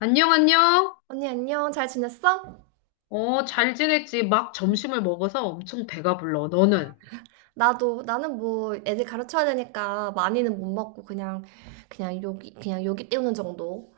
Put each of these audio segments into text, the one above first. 안녕, 안녕. 언니, 안녕. 잘 지냈어? 어, 잘 지냈지? 막 점심을 먹어서 엄청 배가 불러. 너는? 나도. 나는 애들 가르쳐야 되니까 많이는 못 먹고, 그냥, 그냥 여기 때우는 정도.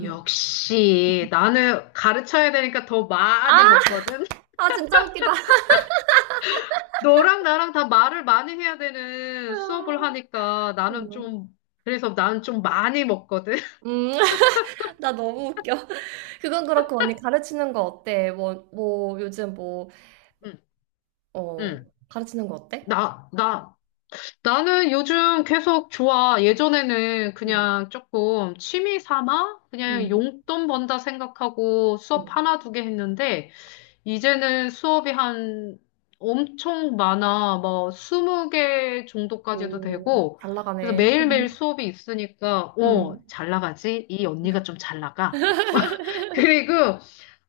역시, 나는 가르쳐야 되니까 더 많이 아! 먹거든? 아, 진짜 웃기다. 너랑 나랑 다 말을 많이 해야 되는 수업을 하니까 나는 좀, 그래서 나는 좀 많이 먹거든? 음, 나 너무 웃겨. 그건 그렇고, 언니 가르치는 거 어때? 요즘 뭐, 응, 어, 응. 가르치는 거 어때? 나, 나, 나는 요즘 계속 좋아. 예전에는 음, 그냥 조금 취미 삼아? 그냥 음, 용돈 번다 생각하고 수업 음. 하나 두 개 했는데, 이제는 수업이 한 엄청 많아. 뭐 20개 정도까지도 오, 되고. 잘 그래서 나가네. 매일매일 수업이 있으니까, 어, 음. 잘 나가지? 이 언니가 좀 잘 나가. 그리고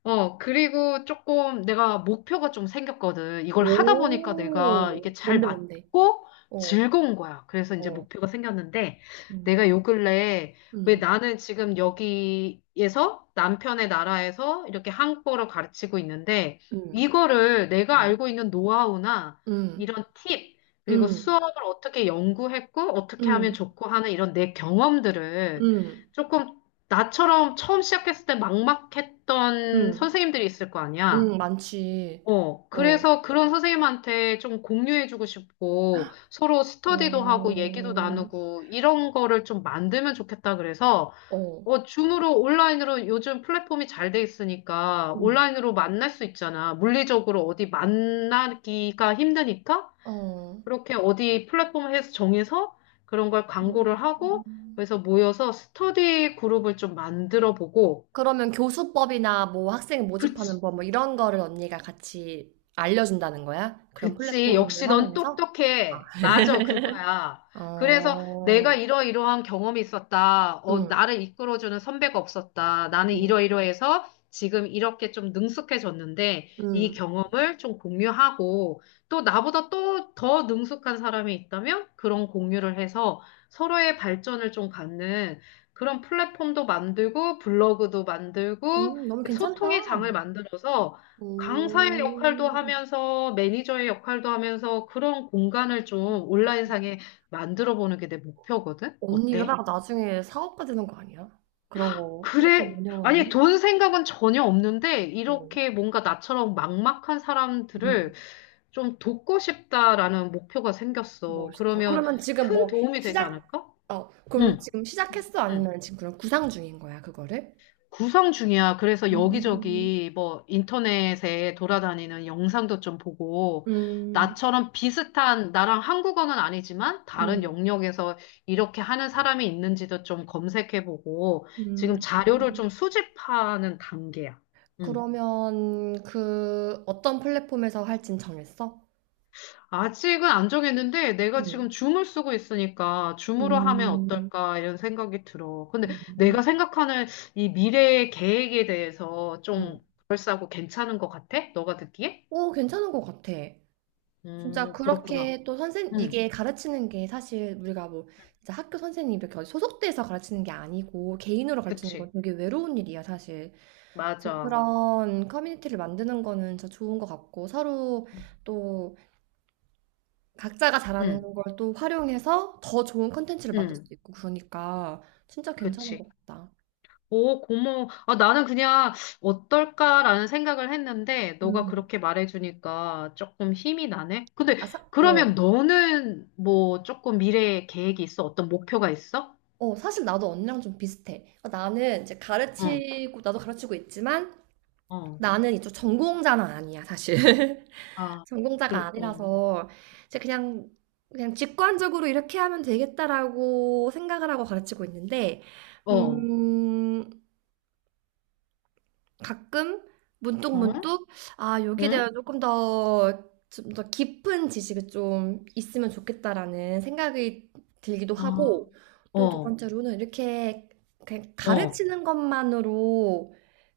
그리고 조금 내가 목표가 좀 생겼거든. 이걸 하다 보니까 내가 오, 이게 잘 뭔데, 뭔데? 맞고 어, 즐거운 거야. 그래서 이제 어, 목표가 생겼는데 음, 내가 요 근래에 왜 음, 나는 지금 여기에서 남편의 나라에서 이렇게 한국어를 가르치고 있는데 이거를 내가 음. 알고 있는 노하우나 응, 이런 팁, 그리고 응, 수업을 어떻게 연구했고 어떻게 하면 응, 좋고 하는 이런 내 경험들을 응, 조금 나처럼 처음 시작했을 때 막막했던 응, 선생님들이 있을 거 아니야. 응, 많지. 어, 어, 그래서 그런 선생님한테 좀 공유해주고 싶고, 서로 스터디도 하고, 얘기도 어, 나누고, 이런 거를 좀 만들면 좋겠다 그래서, 어, 어, 줌으로, 온라인으로 요즘 플랫폼이 잘 돼 있으니까, 응, 온라인으로 만날 수 있잖아. 물리적으로 어디 만나기가 힘드니까, 어. 그렇게 어디 플랫폼에서 정해서 그런 걸 광고를 하고, 음. 그래서 모여서 스터디 그룹을 좀 만들어 보고, 그러면 교수법이나 뭐 학생 모집하는 그치, 법 뭐 이런 거를 언니가 같이 알려준다는 거야? 그런 그치. 플랫폼을 역시 넌 활용해서? 아. 똑똑해. 맞아, 그거야. 그래서 내가 어, 이러이러한 경험이 있었다. 어, 응, 나를 이끌어주는 선배가 없었다. 나는 응, 이러이러해서 지금 이렇게 좀 능숙해졌는데 이 응, 경험을 좀 공유하고 또 나보다 또 더 능숙한 사람이 있다면 그런 공유를 해서 서로의 발전을 좀 갖는 그런 플랫폼도 만들고 블로그도 만들고 응, 너무 괜찮다. 소통의 장을 만들어서 강사의 역할도 오, 하면서 매니저의 역할도 하면서 그런 공간을 좀 온라인상에 만들어 보는 게 내 목표거든? 언니 어때? 이러다가 나중에 사업가 되는 거 아니야? 그런 거 플랫폼 그래. 아니, 운영하는? 돈 생각은 전혀 없는데, 어, 이렇게 뭔가 나처럼 막막한 음, 사람들을 좀 돕고 싶다라는 목표가 생겼어. 멋있다. 그러면 그러면 지금 큰 뭐 도움이 되지 시작, 않을까? 어, 그럼 응. 지금 시작했어? 응. 아니면 지금 그런 구상 중인 거야, 그거를? 구상 중이야. 그래서 음, 여기저기 뭐 인터넷에 돌아다니는 영상도 좀 보고, 음, 나처럼 비슷한, 나랑 한국어는 아니지만 다른 음. 영역에서 이렇게 하는 사람이 있는지도 좀 검색해보고, 지금 음. 자료를 좀 수집하는 단계야. 음. 그러면 그 어떤 플랫폼에서 할진 정했어? 아직은 안 정했는데, 내가 응. 지금 줌을 쓰고 있으니까, 줌으로 하면 음, 어떨까, 이런 생각이 들어. 근데 음, 내가 생각하는 이 미래의 계획에 대해서 음. 좀 그럴싸하고 괜찮은 것 같아? 너가 듣기에? 오, 괜찮은 것 같아. 진짜 그렇구나. 그렇게 또 선생 응, 이게 가르치는 게 사실 우리가 뭐 진짜 학교 선생님 이렇게 어디 소속돼서 가르치는 게 아니고 개인으로 가르치는 건 그치. 되게 외로운 일이야 사실. 그래서 맞아. 그런 커뮤니티를 만드는 거는 진짜 좋은 것 같고, 서로 또 각자가 잘하는 응, 걸 또 활용해서 더 좋은 컨텐츠를 만들 응, 수도 있고 그러니까 진짜 괜찮은 그치. 것 같다. 오, 고마워. 아, 나는 그냥 어떨까라는 생각을 했는데, 너가 음. 그렇게 말해주니까 조금 힘이 나네? 근데, 아, 사, 어. 그러면 너는 뭐 조금 미래에 계획이 있어? 어떤 목표가 있어? 어, 사실 나도 언니랑 좀 비슷해. 어, 나는 이제 어, 가르치고, 나도 가르치고 있지만, 어, 나는 이쪽 전공자는 아니야, 사실. 아, 전공자가 그, 어, 아니라서 이제 그냥 그냥 직관적으로 이렇게 하면 되겠다라고 생각을 하고 가르치고 있는데, 어, 음, 가끔 문득 어? 문득 아, 여기에 응? 대한 조금 더 좀 더 깊은 지식이 좀 있으면 좋겠다라는 생각이 들기도 아, 하고, 또 두 어, 번째로는 이렇게 그냥 어, 가르치는 것만으로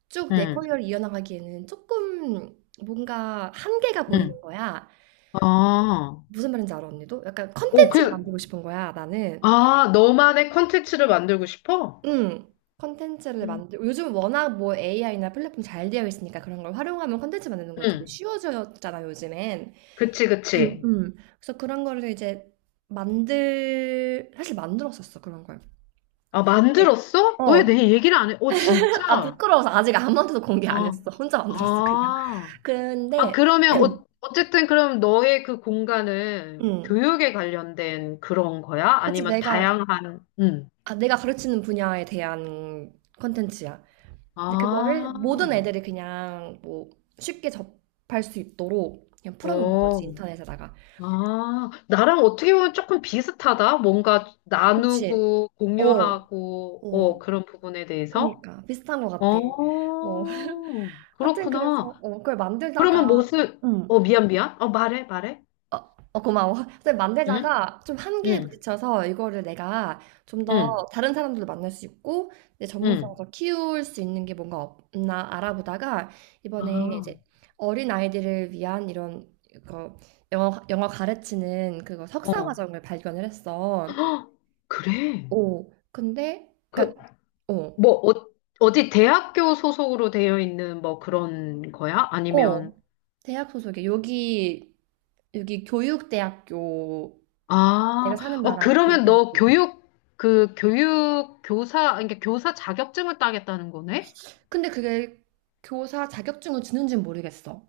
쭉 내 응, 커리어를 이어나가기에는 조금 뭔가 한계가 응, 보이는 거야. 아, 무슨 말인지 알아, 언니도? 약간 오, 컨텐츠를 그, 만들고 싶은 거야, 나는. 아, 너만의 콘텐츠를 만들고 싶어? 응. 컨텐츠를 음. 만들고 요즘 워낙 뭐 AI나 플랫폼 잘 되어 있으니까 그런 걸 활용하면 컨텐츠 만드는 응. 거 되게 응. 쉬워졌잖아, 요즘엔. 그치, 그치. 그래서 그런 거를 이제 만들 사실 만들었었어, 그런 걸. 아, 근데 만들었어? 어, 왜 내 얘기를 안 해? 어, 아 진짜? 부끄러워서 아직 아무한테도 공개 안 아, 했어. 혼자 만들었어, 그냥. 아. 아, 근데 그러면, 어, 어쨌든 그럼 너의 그 공간은 음. 교육에 관련된 그런 거야? 그치, 아니면 내가 다양한, 응. 아, 내가 가르치는 분야에 대한 콘텐츠야. 근데 그거를 아, 모든 애들이 그냥 뭐 쉽게 접할 수 있도록 그냥 풀어놓는 어, 거지, 인터넷에다가. 아. 나랑 어떻게 보면 조금 비슷하다? 뭔가 그치? 나누고, 어, 공유하고, 어, 어, 그런 부분에 대해서? 그니까. 비슷한 것 같아. 어, 어, 하여튼 그래서, 그렇구나. 어, 그걸 만들다가, 그러면 무슨, 어, 응 미안, 미안. 어, 말해, 말해. 어, 어, 고마워. 근데 응? 만들다가 좀 한계에 응, 부딪혀서 이거를 내가 좀 응, 더 다른 사람들도 만날 수 있고 내 전문성을 응. 더 키울 수 있는 게 뭔가 없나 알아보다가 이번에 아, 이제 어린 아이들을 위한 이런 그 영어 가르치는 그거 석사 어, 과정을 발견을 했어. 그래. 오, 근데 그, 그러니까 어, 뭐, 어, 어디 대학교 소속으로 되어 있는 뭐 그런 거야? 아니면, 어, 대학 소속이 여기 여기 교육대학교, 내가 아, 사는 어, 나라 그러면 너 교육대학교. 교육, 그 교육, 교사, 아니, 그러니까 교사 자격증을 따겠다는 거네? 근데 그게 교사 자격증을 주는지는 모르겠어.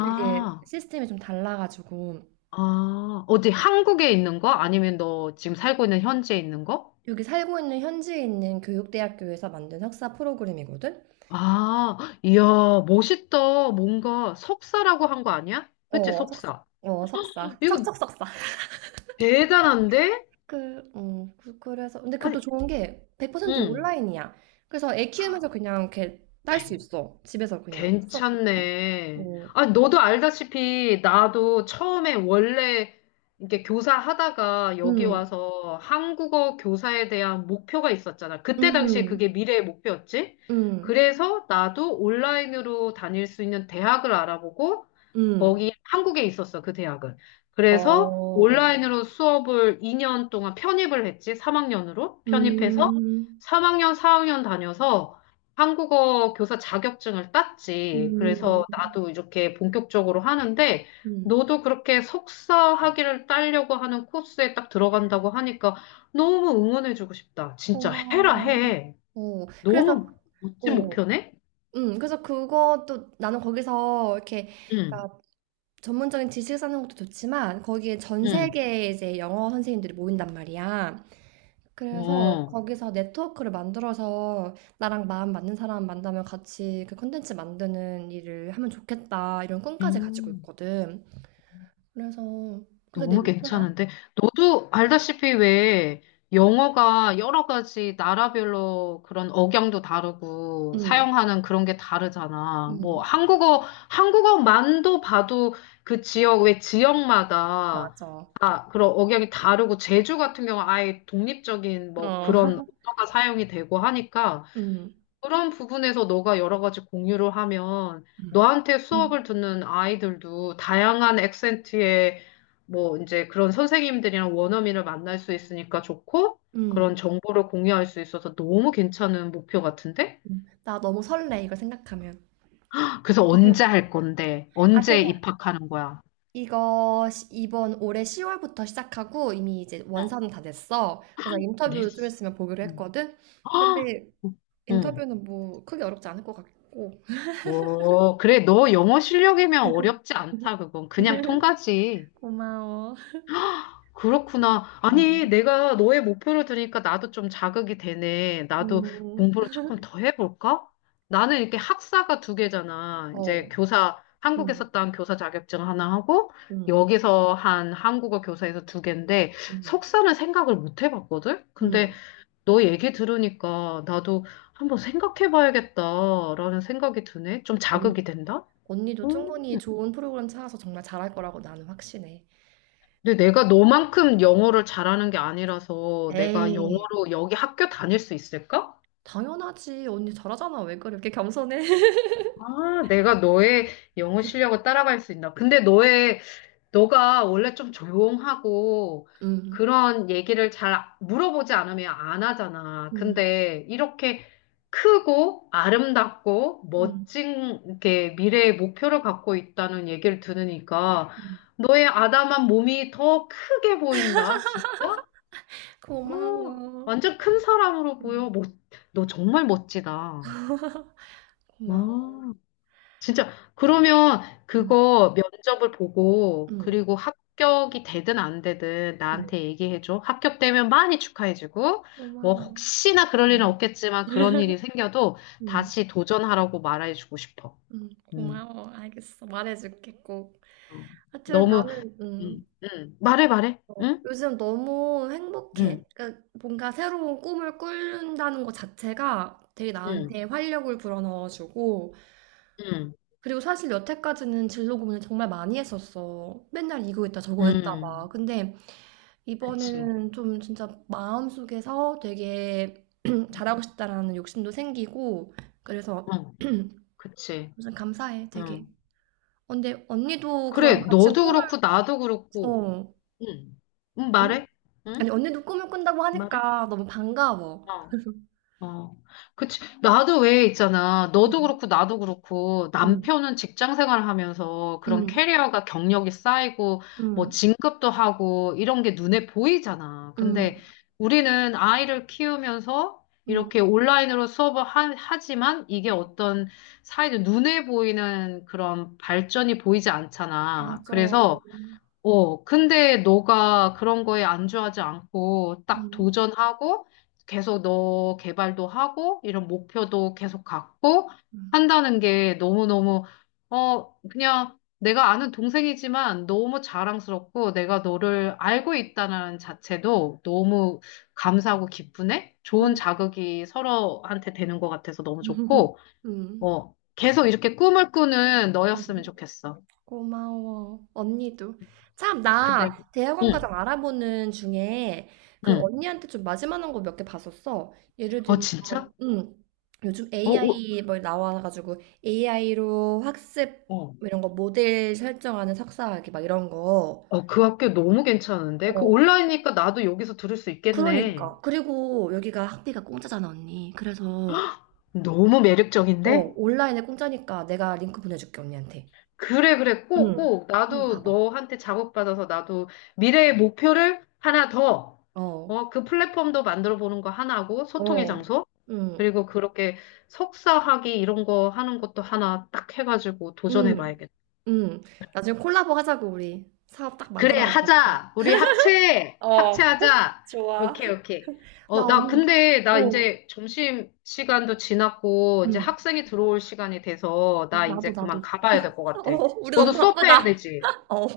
그게 시스템이 좀 달라가지고 아, 어디 한국에 있는 거? 아니면 너 지금 살고 있는 현지에 있는 거? 여기 살고 있는 현지에 있는 교육대학교에서 만든 석사 프로그램이거든. 아, 이야, 멋있다. 뭔가 석사라고 한 거 아니야? 그치, 어, 석사. 석사. 어, 석사. 이거 척척 석사. 대단한데? 그, 그래서 근데 그게 아니, 또 좋은 게 100% 응. 온라인이야. 그래서 애 키우면서 그냥 이렇게 딸 수 있어. 집에서 그냥 수업 듣고. 괜찮네. 어, 아, 너도 알다시피 나도 처음에 원래 이렇게 교사 하다가 여기 음, 와서 한국어 교사에 대한 목표가 있었잖아. 그때 당시에 음, 그게 미래의 목표였지. 음, 그래서 나도 온라인으로 다닐 수 있는 대학을 알아보고 음, 거기 한국에 있었어, 그 대학은. 어, 그래서 어. 온라인으로 수업을 2년 동안 편입을 했지. 3학년으로 편입해서 음, 3학년, 4학년 다녀서 한국어 교사 자격증을 땄지. 음, 그래서 나도 이렇게 본격적으로 하는데, 음. 너도 그렇게 석사 학위를 따려고 하는 코스에 딱 들어간다고 하니까 너무 응원해주고 싶다. 진짜 해라, 고마워. 해. 어, 그래서, 너무 멋진 어, 목표네? 그래서 그것도 나는 거기서 이렇게, 응, 그러니까 전문적인 지식 쌓는 것도 좋지만, 거기에 전 응. 세계의 이제 영어 선생님들이 모인단 말이야. 그래서 어. 거기서 네트워크를 만들어서 나랑 마음 맞는 사람 만나면 같이 그 콘텐츠 만드는 일을 하면 좋겠다, 이런 꿈까지 가지고 음. 있거든. 그래서 그게 내 너무 목표야. 괜찮은데? 너도 알다시피 왜 영어가 여러 가지 나라별로 그런 억양도 다르고 응, 사용하는 그런 게 다르잖아. 뭐 응, 한국어만도 봐도 그 지역, 왜 지역마다 맞아. 어, 아, 그런 억양이 다르고 제주 같은 경우 아예 독립적인 뭐 그런 언어가 사용이 되고 하니까 응, 그런 부분에서 너가 여러 가지 공유를 하면 너한테 수업을 응, 듣는 아이들도 다양한 액센트의 뭐 이제 그런 선생님들이랑 원어민을 만날 수 있으니까 좋고 응. 그런 정보를 공유할 수 있어서 너무 괜찮은 목표 같은데? 나 너무 설레, 이거 생각하면. 그래서 언제 할 건데? 아, 언제 그래서 입학하는 거야? 이거 이번 올해 10월부터 시작하고, 이미 이제 응. 원사는 다 됐어. 그래서 인터뷰 좀 네스. 있으면 보기로 응. 했거든. 아! 근데 응. 인터뷰는 뭐 크게 어렵지 않을 것 같고. 오, 그래. 너 영어 실력이면 어렵지 않다, 그건. 그냥 통과지. 고마워. 그렇구나. 아니, 음, 내가 너의 목표를 들으니까 나도 좀 자극이 되네. 나도 음, 공부를 조금 더 해볼까? 나는 이렇게 학사가 두 개잖아. 이제 어, 교사, 음, 한국에서 딴 교사 자격증 하나 하고, 음, 여기서 한 한국어 교사에서 두 개인데, 음, 석사는 생각을 못 해봤거든? 근데 음. 너 얘기 들으니까 나도 한번 생각해봐야겠다라는 생각이 드네. 좀 언, 자극이 된다? 언니도 음. 충분히 좋은 프로그램 찾아서 정말 잘할 거라고 나는 확신해. 근데 내가 너만큼 영어를 잘하는 게 아니라서 내가 에이, 영어로 여기 학교 다닐 수 있을까? 당연하지. 언니 잘하잖아. 왜 그래? 이렇게 겸손해? 아, 내가 너의 영어 실력을 따라갈 수 있나? 근데 너의, 너가 원래 좀 조용하고 음, 그런 얘기를 잘 물어보지 않으면 안 하잖아. 음. 근데 이렇게 크고 아름답고 응. 멋진 이렇게 미래의 목표를 갖고 있다는 얘기를 들으니까 응. 너의 아담한 몸이 더 크게 보인다. 진짜? 어, 고마워. 완전 큰 사람으로 보여. 응. 너 정말 멋지다. 고마워. 와, 진짜. 그러면 응. 그거 면접을 보고, 응. 그리고 합격이 되든 안 되든 응. 나한테 얘기해줘. 합격되면 많이 축하해주고, 뭐, 고마워. 혹시나 그럴 일은 응. 없겠지만 그런 일이 생겨도 응. 다시 도전하라고 말해주고 싶어. 응. 음. 고마워. 알겠어. 말해줄게 꼭. 어. 하여튼 너무, 나는 말해, 말해. 어, 응? 요즘 너무 응, 행복해. 그러니까 뭔가 새로운 꿈을 꾸는다는 것 자체가 되게 응, 나한테 활력을 불어넣어주고, 응, 그리고 사실 여태까지는 진로 고민을 정말 많이 했었어. 맨날 이거 했다 저거 했다 막. 응. 근데 그치. 이번에는 좀 진짜 마음속에서 되게 잘하고 싶다라는 욕심도 생기고, 그래서 어, 그치. 무슨 감사해 되게 어. 어, 근데 언니도 그런 그래, 같이 너도 꿈을 그렇고, 나도 그렇고, 어 응, 응, 언- 말해? 응? 아니 언니도 꿈을 꾼다고 말해? 하니까 너무 반가워. 어, 어. 그치. 나도 왜 있잖아. 너도 그렇고, 나도 그렇고, 응응응응응응 남편은 직장 생활을 하면서 그런 음, 캐리어가 경력이 쌓이고, 뭐, 음, 진급도 하고, 이런 게 눈에 보이잖아. 음, 근데 음, 우리는 아이를 키우면서 음, 이렇게 온라인으로 수업을 하지만 이게 음. 어떤 사회적 눈에 보이는 그런 발전이 보이지 않잖아. 맞아 그래서, 어, 근데 너가 그런 거에 안주하지 않고 응응 딱 응 도전하고 계속 너 개발도 하고 이런 목표도 계속 갖고 한다는 게 너무너무, 어, 그냥 내가 아는 동생이지만 너무 자랑스럽고 내가 너를 알고 있다는 자체도 너무 감사하고 기쁘네? 좋은 응 자극이 서로한테 되는 것 같아서 너무 음, 좋고, 음. 어, 계속 이렇게 꿈을 꾸는 너였으면 좋겠어. 고마워. 언니도. 참, 근데, 나 대학원 응, 과정 알아보는 중에 그 응. 언니한테 좀 맞을만한 거 몇 개 봤었어. 예를 어, 들면, 진짜? 음, 요즘 어, 오, AI 뭐 나와가지고 AI로 학습 어, 뭐 이런 거 모델 설정하는 석사학위 막 이런 거. 어, 그 학교 너무 괜찮은데? 그 어, 온라인이니까 나도 여기서 들을 수 있겠네. 그러니까. 그리고 여기가 학비가 공짜잖아, 언니. 그래서, 너무 어, 매력적인데? 온라인에 공짜니까 내가 링크 보내줄게, 언니한테. 그래, 그래. 꼭, 응. 꼭. 한번 나도 봐봐. 너한테 작업받아서 나도 미래의 목표를 하나 더, 어, 어, 그 플랫폼도 만들어 보는 거 하나고, 소통의 어, 장소. 응, 그리고 그렇게 석사학위 이런 거 하는 것도 하나 딱 해가지고 도전해 응. 봐야겠다. 응. 나중에 콜라보 하자고, 우리. 사업 딱 그래, 만들어가지고 가자. 하자. 우리 합체. 어, 합체하자. 좋아. 오케이, 오케이. 어, 나 나 언니, 근데 나 어, 이제 점심 시간도 지났고 이제 응. 학생이 들어올 시간이 돼서 나 나도, 이제 그만 나도. 가봐야 될 것 어, 같아. 우리 너도 너무 수업해야 바쁘다. 되지. 어.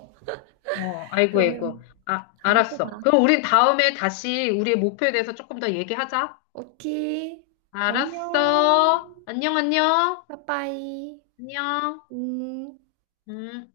어, 아이고, 아이고. 그러면 아, 다음에 또 봐. 알았어. 그럼 우린 다음에 다시 우리의 목표에 대해서 조금 더 얘기하자. 오케이. 안녕. 알았어. 안녕, 안녕. 빠빠이. 안녕. 음. 음.